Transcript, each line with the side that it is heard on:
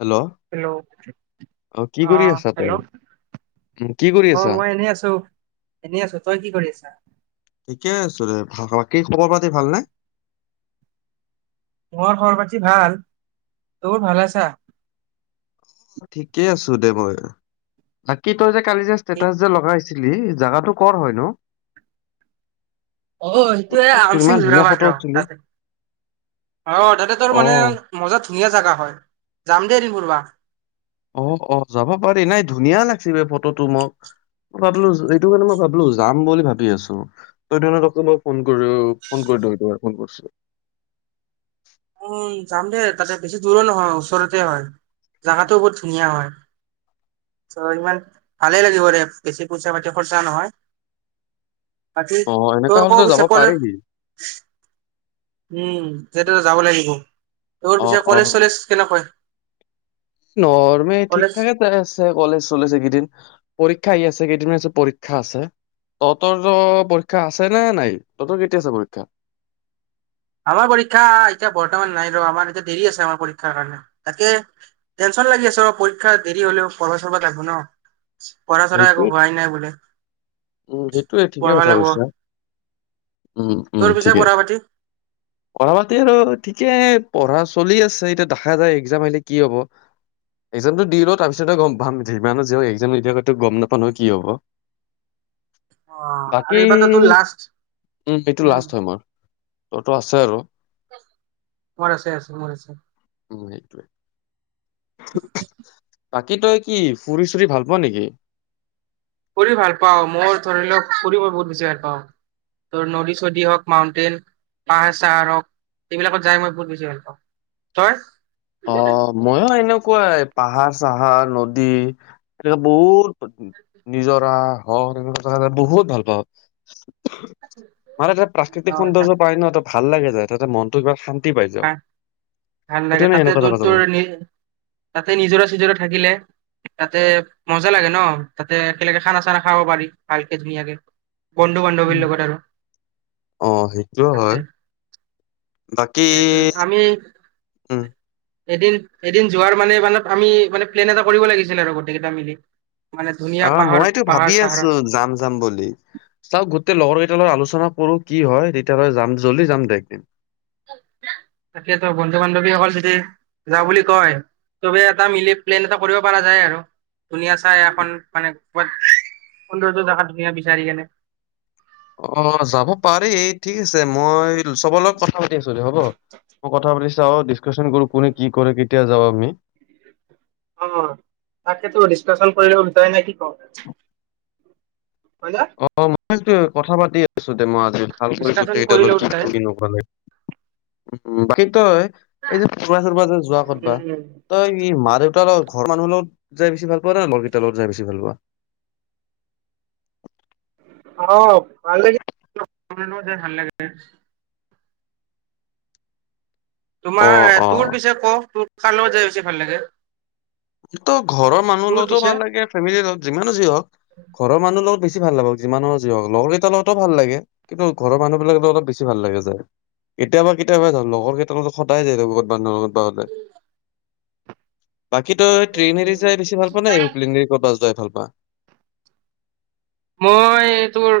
left: Hello
right: hello
left: কি
right: অ
left: কৰি আছা তই
right: হেল্ল'
left: উম কি কৰি
right: অ
left: আছা?
right: মই এনেই আছো। এনেই আছো। তই কি কৰি আছা?
left: ঠিকে আছো দে ভাল খবৰ। কি খবৰ পাতি ভাল নে?
right: মোৰ খবৰ পাতি ভাল। তোৰ ভালে আছা?
left: ঠিকে আছো দে মই বাকী তই জে কালি যে
right: এই-
left: ষ্টেটাচ যে লগাইছ জাগাটো কৰ হয় নো?
right: অ সেইটোয়ে আমচিং যোৰাবাটৰ
left: উঠিলি
right: তাতে অ তাতে তোৰ
left: অ
right: মানে মজাত ধুনীয়া জোগা হয়, যাম দে এদিন ফুৰবা।
left: অ অ যাব পাৰি নাই ধুনীয়া লাগিছে ফটোটো মোক ভাবিলো এইটো কাৰণে মই ভাবিলো যাম বুলি ভাবি আছো তইকে মই ফোন কৰি ফোন কৰি সটো ফোন কৰিছ [unintelligible]
right: উম যাম দে তাতে বেছি দূৰো নহয় ওচৰতে হয় জোগাটোও বহুত ধুনীয়া হয়। ত ইমান ভালেই লাগিব দে বেছি পইচা পাতি খৰচা নহয়। পাতি
left: অ এনেকা
right: তোৰ ক
left: হ'লেতো যাব
right: পিছে ক'লৈ
left: পাৰিবি
right: উম যেটো যাব লাগিব। এইবোৰ
left: অ
right: পিছে
left: অ
right: কলেজ চলেজ কেনেকৈ?
left: নৰ্মে ঠিক
right: কলেজ
left: থাকে জাই আছে কলেজ চলেছ এইকেদিন পৰীক্ষা আহি আছে কেইদিন পৰীক্ষা আছে তহতৰ ত পৰীক্ষা আছে নে নাই? তহতৰ কেতিয়া আছে পৰীক্ষা?
right: আমাৰ পৰীক্ষা এতিয়া বৰ্তমান নাই ৰ আমাৰ এতিয়া দেৰি আছে আমাৰ পৰীক্ষাৰ কাৰণে, তাকে টেনচন লাগি আছে অ পৰীক্ষা দেৰি হলেও পঢ়ব চাব লাকব ন। পঢ়া চৰা
left: সেইটো
right: একো হোৱাই নাই বোলে।
left: উম সেইটোয়ে ঠিকে
right: পঢ়বা
left: কথা
right: লাগব
left: কৈছা, উম উম
right: তোৰ পিছে
left: ঠিকেই।
right: পঢ়া পাতি
left: পঢ়া পাতি আৰু ঠিকে পঢ়া চলি আছে এতিয়া দেখা যায় এক্জাম আহিলে কি হব, এক্জামটো দিলও তাৰপিছতে গম পাম যিমানক একজামিয়ো গম নাপানো কি হব।
right: অ আৰু
left: বাকী
right: এইবাৰতো তোৰ লাষ্ট
left: উম এইটো লাষ্ট হয় মোৰ। তত আছে আৰু।
right: মৰ আছে আছে মৰ আছে।
left: [unintelligible] [unintelligible] [unintelligible] [unintelligible] বাকী তই কি ফুৰি চুৰি ভাল পোৱা নেকি।
right: ফুৰি ভাল পাওঁ, মোৰ ধৰি লওক ফুৰি মই বহুত বেছি ভাল পাওঁ, ত নদী চদী হওক মাউন্টেইন পাহাৰ চাহাৰ হওক এইবিলাকত যাই মই বহুত বেছি ভাল পাওঁ, তই?
left: অ মইও আইলোক। কুৱাই পাহাৰ চাহাৰ নদী এনে বহুত নিজৰা হ এনেকুৱা বহুত ভাল পাওঁ । মাৰ এয়া
right: অ
left: প্ৰাকৃতিক সৌন্দৰ্য পায় নহ। ভাল লাগে যায় তাতে মনতটো ইমান শান্ত।
right: হ ভাল লাগে। তাতে
left: এনেকুৱা
right: তোৰ
left: জেগা যাব
right: তোৰ
left: লাগে
right: নি তাতে নিজৰা চিজৰা থাকিলে। তাতে মজা লাগে ন তাতে একেলগে খানা চানা খাব পাৰি ভালকে ধুনীয়াকে। বন্ধু বান্ধৱীৰ লগত আৰু
left: অ সেইটো হয় তাক।
right: সেইটো আমি। এদিন এদিন যোৱাৰ মানে মানে আমি মানে প্লেন এটা কৰিব লাগিছিলে আৰু গোটেইকেইটা মিলি। মানে ধুনীয়া
left: অ
right: পাহাৰ
left: মইতো
right: পাহাৰ
left: ভাবি আছো
right: চাহাৰত
left: যাম যাম বুলি চাও। তেয়া লগৰ কেইটালত আলোচনা কৰো কি হয় তেতিয়াহলে যাম জল্দি যাম দে একদিন।
right: তাকেতো বন্ধু বান্ধৱীসকল যদি যাওঁ বুলি কয়, তবে এটা মিলি প্লেন এটা কৰিব পৰা যায় আৰু ধুনীয়া চাই এখন মানে কাত সৌন্দৰ্য্য জেগাত ধুনীয়া বিচাৰি কেনে।
left: অ যাব পাৰি ঠিক আছে মই চবৰ লগত কথা পাতি আছিল হ'ব মই কথা পাতি। চা ডিছকাশন কৰো কোনে কি কৰে কেতিয়া যাওঁ আমি।
right: অ তাকেেতো ডিছকাচন কৰিব লব বিচাৰে নে কি ক। হয় না
left: অ মই কথা পাতি আছো দে মই আজি ভালকৈ
right: ডিচকাচন
left: গোটেইকেইটালৈ
right: কৰিলে
left: কি
right: উলটাই
left: কৰি কি নকৰিব। মম বাকী তই। এই যে ফুৰ্বা চোৰবা যে যোৱা কৰতবা
right: উম
left: তই মা দেউতাৰ অল। ঘৰৰ মানুহ লগত যাই বেছি ভাল পোৱা না লগৰকিতা যাই বেছি ভাল পোৱা।
right: অ ভাল লাগে ভাল লাগে।
left: অ
right: তোমাৰ
left: অ
right: তোৰ পিছে ক তোৰ। কাৰ লগত জাই বেছি ভাল লাগে।
left: তো ঘৰৰ মানুহ
right: তোৰ
left: লগতো
right: পিছে
left: ভাল লাগে ফেমিলিৰ লগত যিমানো যি হওক ঘৰৰ মানুহ লগত বি। বেছি ভাল নাপাওঁ যিমানৰ যি হওক লগৰ কেইটা লগতো ভাল লাগে কিন্তু ঘৰৰ মানুহবিলাক অলপ বেছি ভাল লাগে যায় কেতিয়াবা কেতিয়াবা যলগৰ কেইটা সদাই যায় লগত বানুহ লগত প হলে কি তই ট্ৰেইনে দি যাই বেছি ভাল পোৱা নে এৰুপ্লেনেৰে দি বা যাই ভাল পায় বাহ
right: মই তোৰ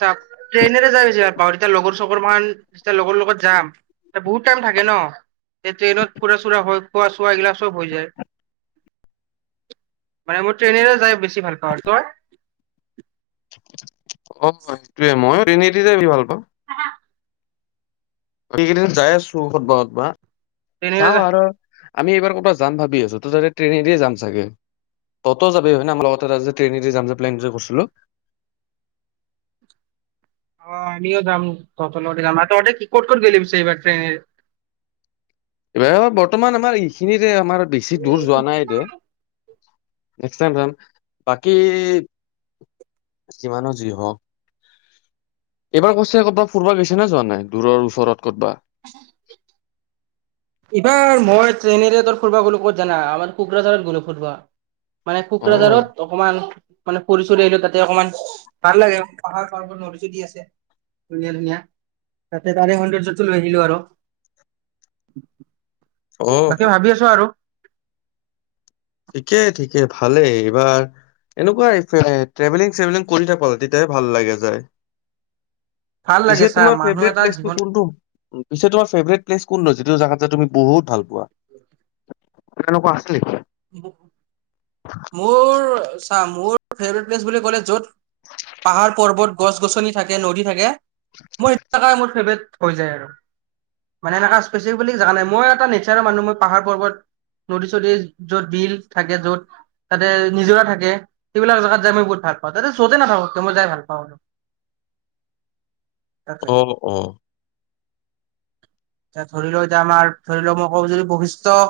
right: চা ট্ৰেইনেৰে যাই বেছি ভাল পাওঁ তেতিয়া লগৰ চৰ ম যেতিয়া লগৰ লগত যাম বহুত টাইম থাকে ন ট্ৰেইনত ফুৰা চুৰা হয় খোৱা চোৱা এইগিলা চব হৈ যায় মানে মই ট্ৰেইনেৰে যাই বেছি ভাল পাওঁ তই [unintelligible]
left: অ সেইটোয়ে মই ট্ৰেইনেৰে দি যাই বেছি ভাল পাও
right: হা [unintelligible]
left: এইদিন যাই আছো কতবা কতবা
right: ট্ৰেইনেৰে
left: চাম
right: যা
left: আৰু আমি এইবাৰ ক'বাত যাম ভাবি আছো ত তা ট্ৰেইনেদি যাম চাগে ত'ত যাবি হয় ন আমাৰ লগততোত যে ট্ৰেইনেদি যাম যে প্লেনটো কৰিছিলো
right: আমিও যাম তত ল যাম কি ক'ত ক'ত গেলি এইবাৰ এনে
left: ম ব [unintelligible] বৰ্তমান আমাৰ এইখিনিৰে আমাৰ বেছি দূৰ যোৱা নাই দে নেক্স টাইম যাম বাকী যিমানে যি হক এইবাৰ কৈছে ক'ৰবাত ফুব গৈছে নে যোৱা নাই দূৰ ওচৰত । ক'তবা
right: এইবাৰ মই ট্ৰেইনেৰে ফুৰবা গ'লো ক'ত জানা আমাৰ কোকৰাঝাৰত গ'লো ফুৰবা মানে
left: অ'
right: কোকৰাঝাৰত অকমান মানে ফুৰি আহিলো তাতে অকমান ভাল লাগে পাহাৰ পাহোৰ নদী চদি আছে ধুনীয়া ধুনীয়া তাতে তাৰে সৌন্দৰ্যত লৈ আহিলো আৰু
left: অ'।
right: বাকী ভাবি আছো আৰু
left: ঠিকে ঠিকে ভালেই এইবাৰ এনেকুৱা ট্ৰেভেলিং চেভেলিং কৰি থাকো তেতিয়াহে ভাল লাগে যায়
right: ভাল লাগে
left: পিছে
right: চা
left: তোমাৰ
right: মানুহ
left: ফেভট
right: এটা
left: প্লেচটো
right: জীৱন
left: কোনটো পিছে তোমাৰ ফেভট প্লেচ কোনটো যিটো জোত তুমি বহুত ভাল পোৱা
right: উ
left: এনেকুৱা আছিলে নেকি
right: মোৰ আচ্ছা, মোৰ ফেবেৰেট প্লেচ বুলি ক'লে য'ত। পাহাৰ পৰ্বত গছ গছনি। থাকে নদী থাকে। মই সেইটো ছাগা মোৰ ফেভৰেট। হৈ যায় আৰু মানে এনেকুৱা স্পেচিফিক বুলি জেগা নাই মই এটা নেচাৰেল মানুহ মই পাহাৰ পৰ্বত নদী চদী। যত বিল থাকে যত তাতে নিজৰা থাকে সেইবিলাক জেগাত যাই মই বহুত ভাল পাওঁ তাতে য'তে নাথাকক মই যাই ভাল পাওঁ ।
left: অ অ।
right: এতিয়া ধৰি লও এতিয়া আমাৰ ধৰি লও মই কওঁ যদি বৈশিষ্টয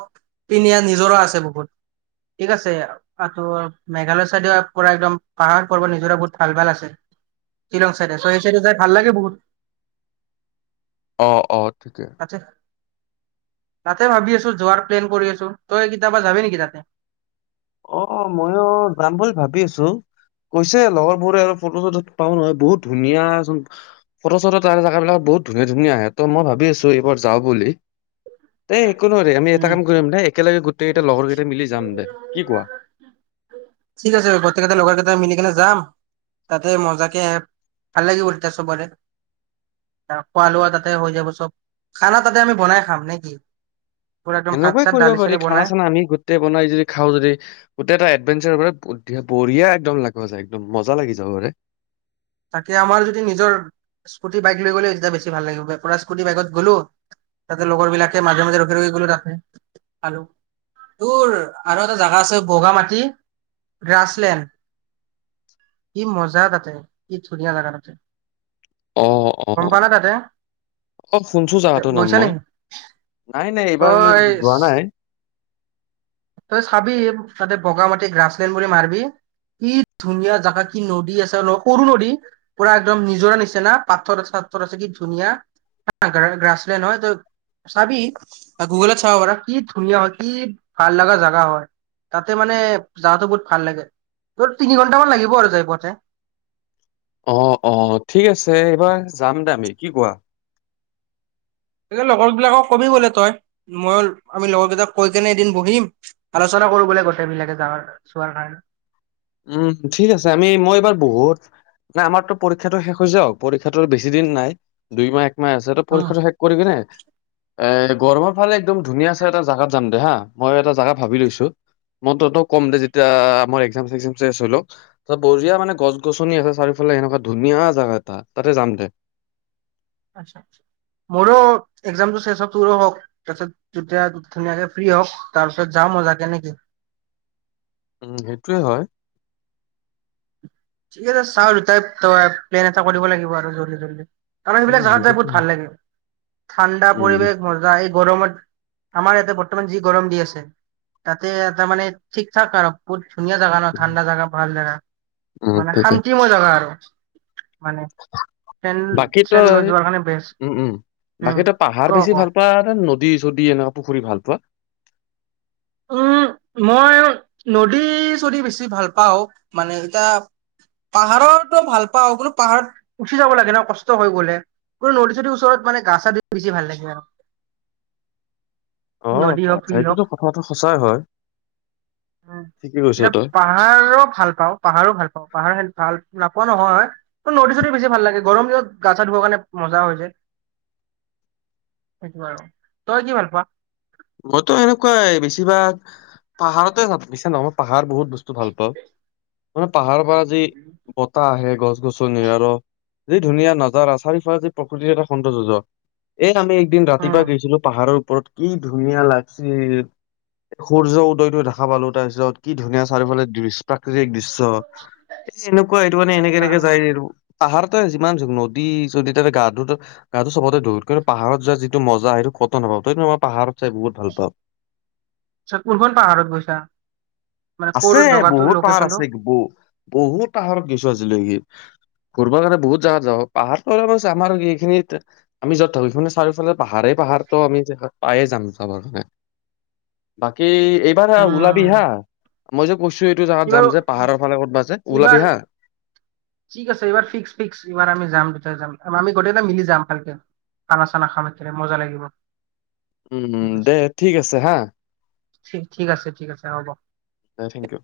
right: পনীয়া নিজৰা আছে বহুত ঠিক আছে আৰু মেঘালয় চাইডে পৰা একদম পাহাৰ চাহাৰ নিজৰা বহুত ভাল ভাল আছে শ্বিলং চাইডে চ সেই চাইডে যাই ভাল লাগে বহুত।
left: অ অ। ঠিকে
right: তাতে তাতে ভাবি আছো যোৱাৰ প্লেন কৰি আছো তই কিতাবা যাবি নেকি তাতে।
left: অ ময়ো যাম বুলি ভাবি আছো, কৈছে লগৰবোৰে আৰু ফটো চটু পাও নহয় বহুত ধুনীয়া চোন ফটো চট তাৰ জেগ বিলাক বহুত ধুনীয়া ধুনীয়া আহে ত মই ভাবি আছো এইবাৰ যাও বুলি। দেই একো নোৱাৰি আমি এটা
right: উম
left: কাম কৰিম দে একেলগে গোটেই কেইটটা লগৰ কেইটা মিলি যাম দে। কোৱা?
right: ঠিক আছে গৰ্তকেইটা লগৰ কেইট মিলি কেনে যাম। খাম তাতে মজাকে ভাল লাগিবল তেতিয়া সবৰে খোৱা লোৱা তাতে হৈ যাব চব খানা তাতে আমি বনাই খাম নে কি? পুৰা একদম ভাত
left: সেনেকুৱাই
right: চাত
left: কৰিব
right: দালি চালি
left: পাৰি খানা
right: বনাই
left: চানা আমি গোটেই বনাই যদি খাওঁ যদি গোটেই এটা এডভেঞ্চাৰ। এতিয়া বঢ়িয়া একদম লাগব যায় একদম মজা লাগি যাবৰে।
right: তাকে আমাৰ যদি নিজৰ স্কুটি বাইক লৈ গ'লে তেতিয়া বেছি ভাল লাগিব পৰা স্কুটি বাইকত গ'লো তাতে লগৰ বিলাকে মাজে মাজে ৰখি ৰখি গ'লো তাতে আৰু তোৰ আৰু এটা জোগা আছে বগা মাটি গ্ৰাছলেণ্ড কি মজা তাতে। যি ধুনীয়া জাগা তাতে।
left: অ অ
right: গম পা না তাতে
left: অ শুনছো জাগাটোৰ নাম
right: গৈছা
left: মই
right: নেকি
left: নাই নাই এইবাৰলৈ
right: তই
left: যোৱা নাই।
right: তই চাবি তাতে বগ মাটি গ্ৰাছলেণ্ড বুলি মাৰিবি কি ধুনীয়া জাগা কি নদী আছে সৰু নদী পুৰা একদম নিজৰা নিচনা পাথৰ আছে চথৰ আছে কি ধুনীয়া হা গ্ৰাছলেণ্ড হয় তই চাবি গুগলত চাব পাৰ কি ধুনীয়া হয় কি। ভাল লগা জোগা হয় তাতে মানে জাগাটো বহুত ভাল লাগে, তিনি ঘন্টামান লাগিব আৰু যাই পাওঁতে।
left: অ অ ঠিক আছে এইবাৰ যাম দে আমি কি কোৱা।
right: লগৰবিলাকক কবি গলে তই ময় আমি লগৰ কেইটাক কৈ কেনে এদিন বহিম আলোচনা কৰো বোলে গোটেই বিলাকে যোৱাৰ চোৱাৰ কাৰণে।
left: উম ঠিক আছে আমি মই এইবাৰ বহুত নে আমাৰতো পৰীক্ষাটো শেষ হৈ যাওক পৰীক্ষাটো বেছি দিন নাই দুই মাহ এক। মাহে আছে পৰীক্ষাটো শেষ কৰিবি নে। এ গৰমৰ ফালে একদম ধুনীয়া চাই এটা জোগাত যাম দে হা মই এটা জেগা ভাবি লৈছো মই তহঁতও ক'ম দে যেতিয়া আমাৰ একজাম চেকজা। টেষ্ট হৈ লওঁক, সব বঢিয়া মানে গছ গছনি আছে চাৰিওফালে সেনেকুৱা ধুনীয়া জাগা এটা তাতে যাম দে।
right: মোৰো একজাম চেচ হওক তোৰো হওক তাৰ পাছত তেতিয়া ধুনীয়াকে ফ্ৰী হওঁক, তাৰ পিছত যাওঁ মজা কে নেকি।
left: উম সেইটোৱে হয়।
right: ঠিক আছে চাও আৰু তাই তই প্লেন এটা কৰিব লাগিব আৰু জল্দি জল্দি। তাৰ মানে
left: উম
right: এইবিলাক জগাত যাই
left: সেইটোৱে
right: বহুত ভাল লাগে ঠাণ্ডা
left: উম
right: পৰিৱেশ মজা এই। গৰমত আমাৰ ইয়াতে বৰ্তমান যি গৰম দি আছে তাতে তাৰ মানে ঠিক ঠাক আৰু। ধুনীয়া জাগা ন ঠাণ্ডা জাগা ভাল জাগা।
left: উম
right: মানে
left: ঠিকে
right: শান্তিমই জাগা আৰু। মানে ট্ৰেইন
left: বাকী
right: চেইন লৈ
left: তই
right: যোৱাৰ কাৰণে বেষ্ট
left: উম উম বাকী
right: উম
left: তই পাহাৰ
right: ক
left: বেছি
right: ক
left: ভাল পাওঁ নে। দি যদি এনেকুৱা পুখুৰী ভাল পোৱা।
right: উম মই নদী চদি বেছি ভাল পাওঁ মানে এতিয়া পাহাৰতো ভাল পাওঁ কোনো পাহাৰত উচি যাব লাগে ন কষ্ট হৈ গলে কোনো নদী চদীৰ ওচৰত মানে গা চা ধ বেছি ভাল লাগে আৰু
left: অ
right: নদী হওক
left: আচ্ছা এইটোতো কথাটো সঁচাই হয়
right: উ
left: ঠিকে কৈছ
right: এয়া
left: তই
right: পাহাৰো ভাল পাওঁ পাহাৰো ভাল পাওঁ পাহাৰ খ ভাল নাপোৱা নহয় হয় নৰ্দী চদি বেছি ভাল লাগে গৰম দিনত গা চা ধুবৰ কাৰণে মজা হৈ যায় সেইটো আৰু তই কি ভাল পোৱা
left: মইতো এনেকুৱাই বেছিভাগ পাহাৰতে নহয় মই পাহাৰ বহুত বস্তু ভাল পাওঁ ম পাহাৰ পৰা যি বতাহ আহে গছ গছনিৰ যি ধুনীয়া নাজাৰা চাৰি ফাৰে যি প্ৰকৃতিৰ এটা সৌন্দৰ্য্য এই আমি একদিন
right: উম
left: ৰাতিপুৱা গৈছিলো পাহাৰত ওপৰত কি ধুনীয়া লাগিছে, সূৰ্য উদয়টো দেখা পালো তাৰপিছত। কি ধুনীয়া চ আৰুফালে প্ৰাকৃতিক দৃশ্য। এ এনেকুৱা এইটো মানে এনেকে
right: আচ্ছা
left: এনেকে যায়। পাহাৰতে যিমান যু নদী যদি তাতে গা ধত গাটো চবতে ধৌল কিন্তু পাহাৰত যোৱা যিটো মজা সেইটো খত হব তই পাহাৰত [unintelligible] চাই বহুত ভাল পাওঁ।
right: কোনখন পাহাৰত গৈছা। মানে ক'ৰ
left: আছে
right: জগাটো
left: বহুত পাহাৰ
right: লোকেশচনটো
left: আছে বহুত পাহাৰত গৈছো আজি। ফূৰিব গলে কাৰণে বহুত জেগাত যাওঁ, পাহাৰ অলপ আমাৰ এইখিনিত আমি য'ত থাকো সখে চাৰিওফালে পাহাৰ ।পাহাৰটো আমি পায়ে যাম যাবৰ কাৰণে বাকী। এইবাৰ ওলাবি হা। মইজো
right: এইবাৰো
left: ওলাবি
right: এইবাৰ
left: হা
right: ঠিক আছে, এইবাৰ ফিক্স ফিক্স এইবাৰ আমি যাম দুট যাম। আমি গোটেই এটা মিলি যাম ভালকে খানা চানা খাম, একেলগে মজা লাগিব। ঠিক
left: উম
right: আছে
left: দে ঠিক আছে হা।
right: ঠিক আছে ঠিক আছে হ'ব।
left: হয় থেংক ইউ।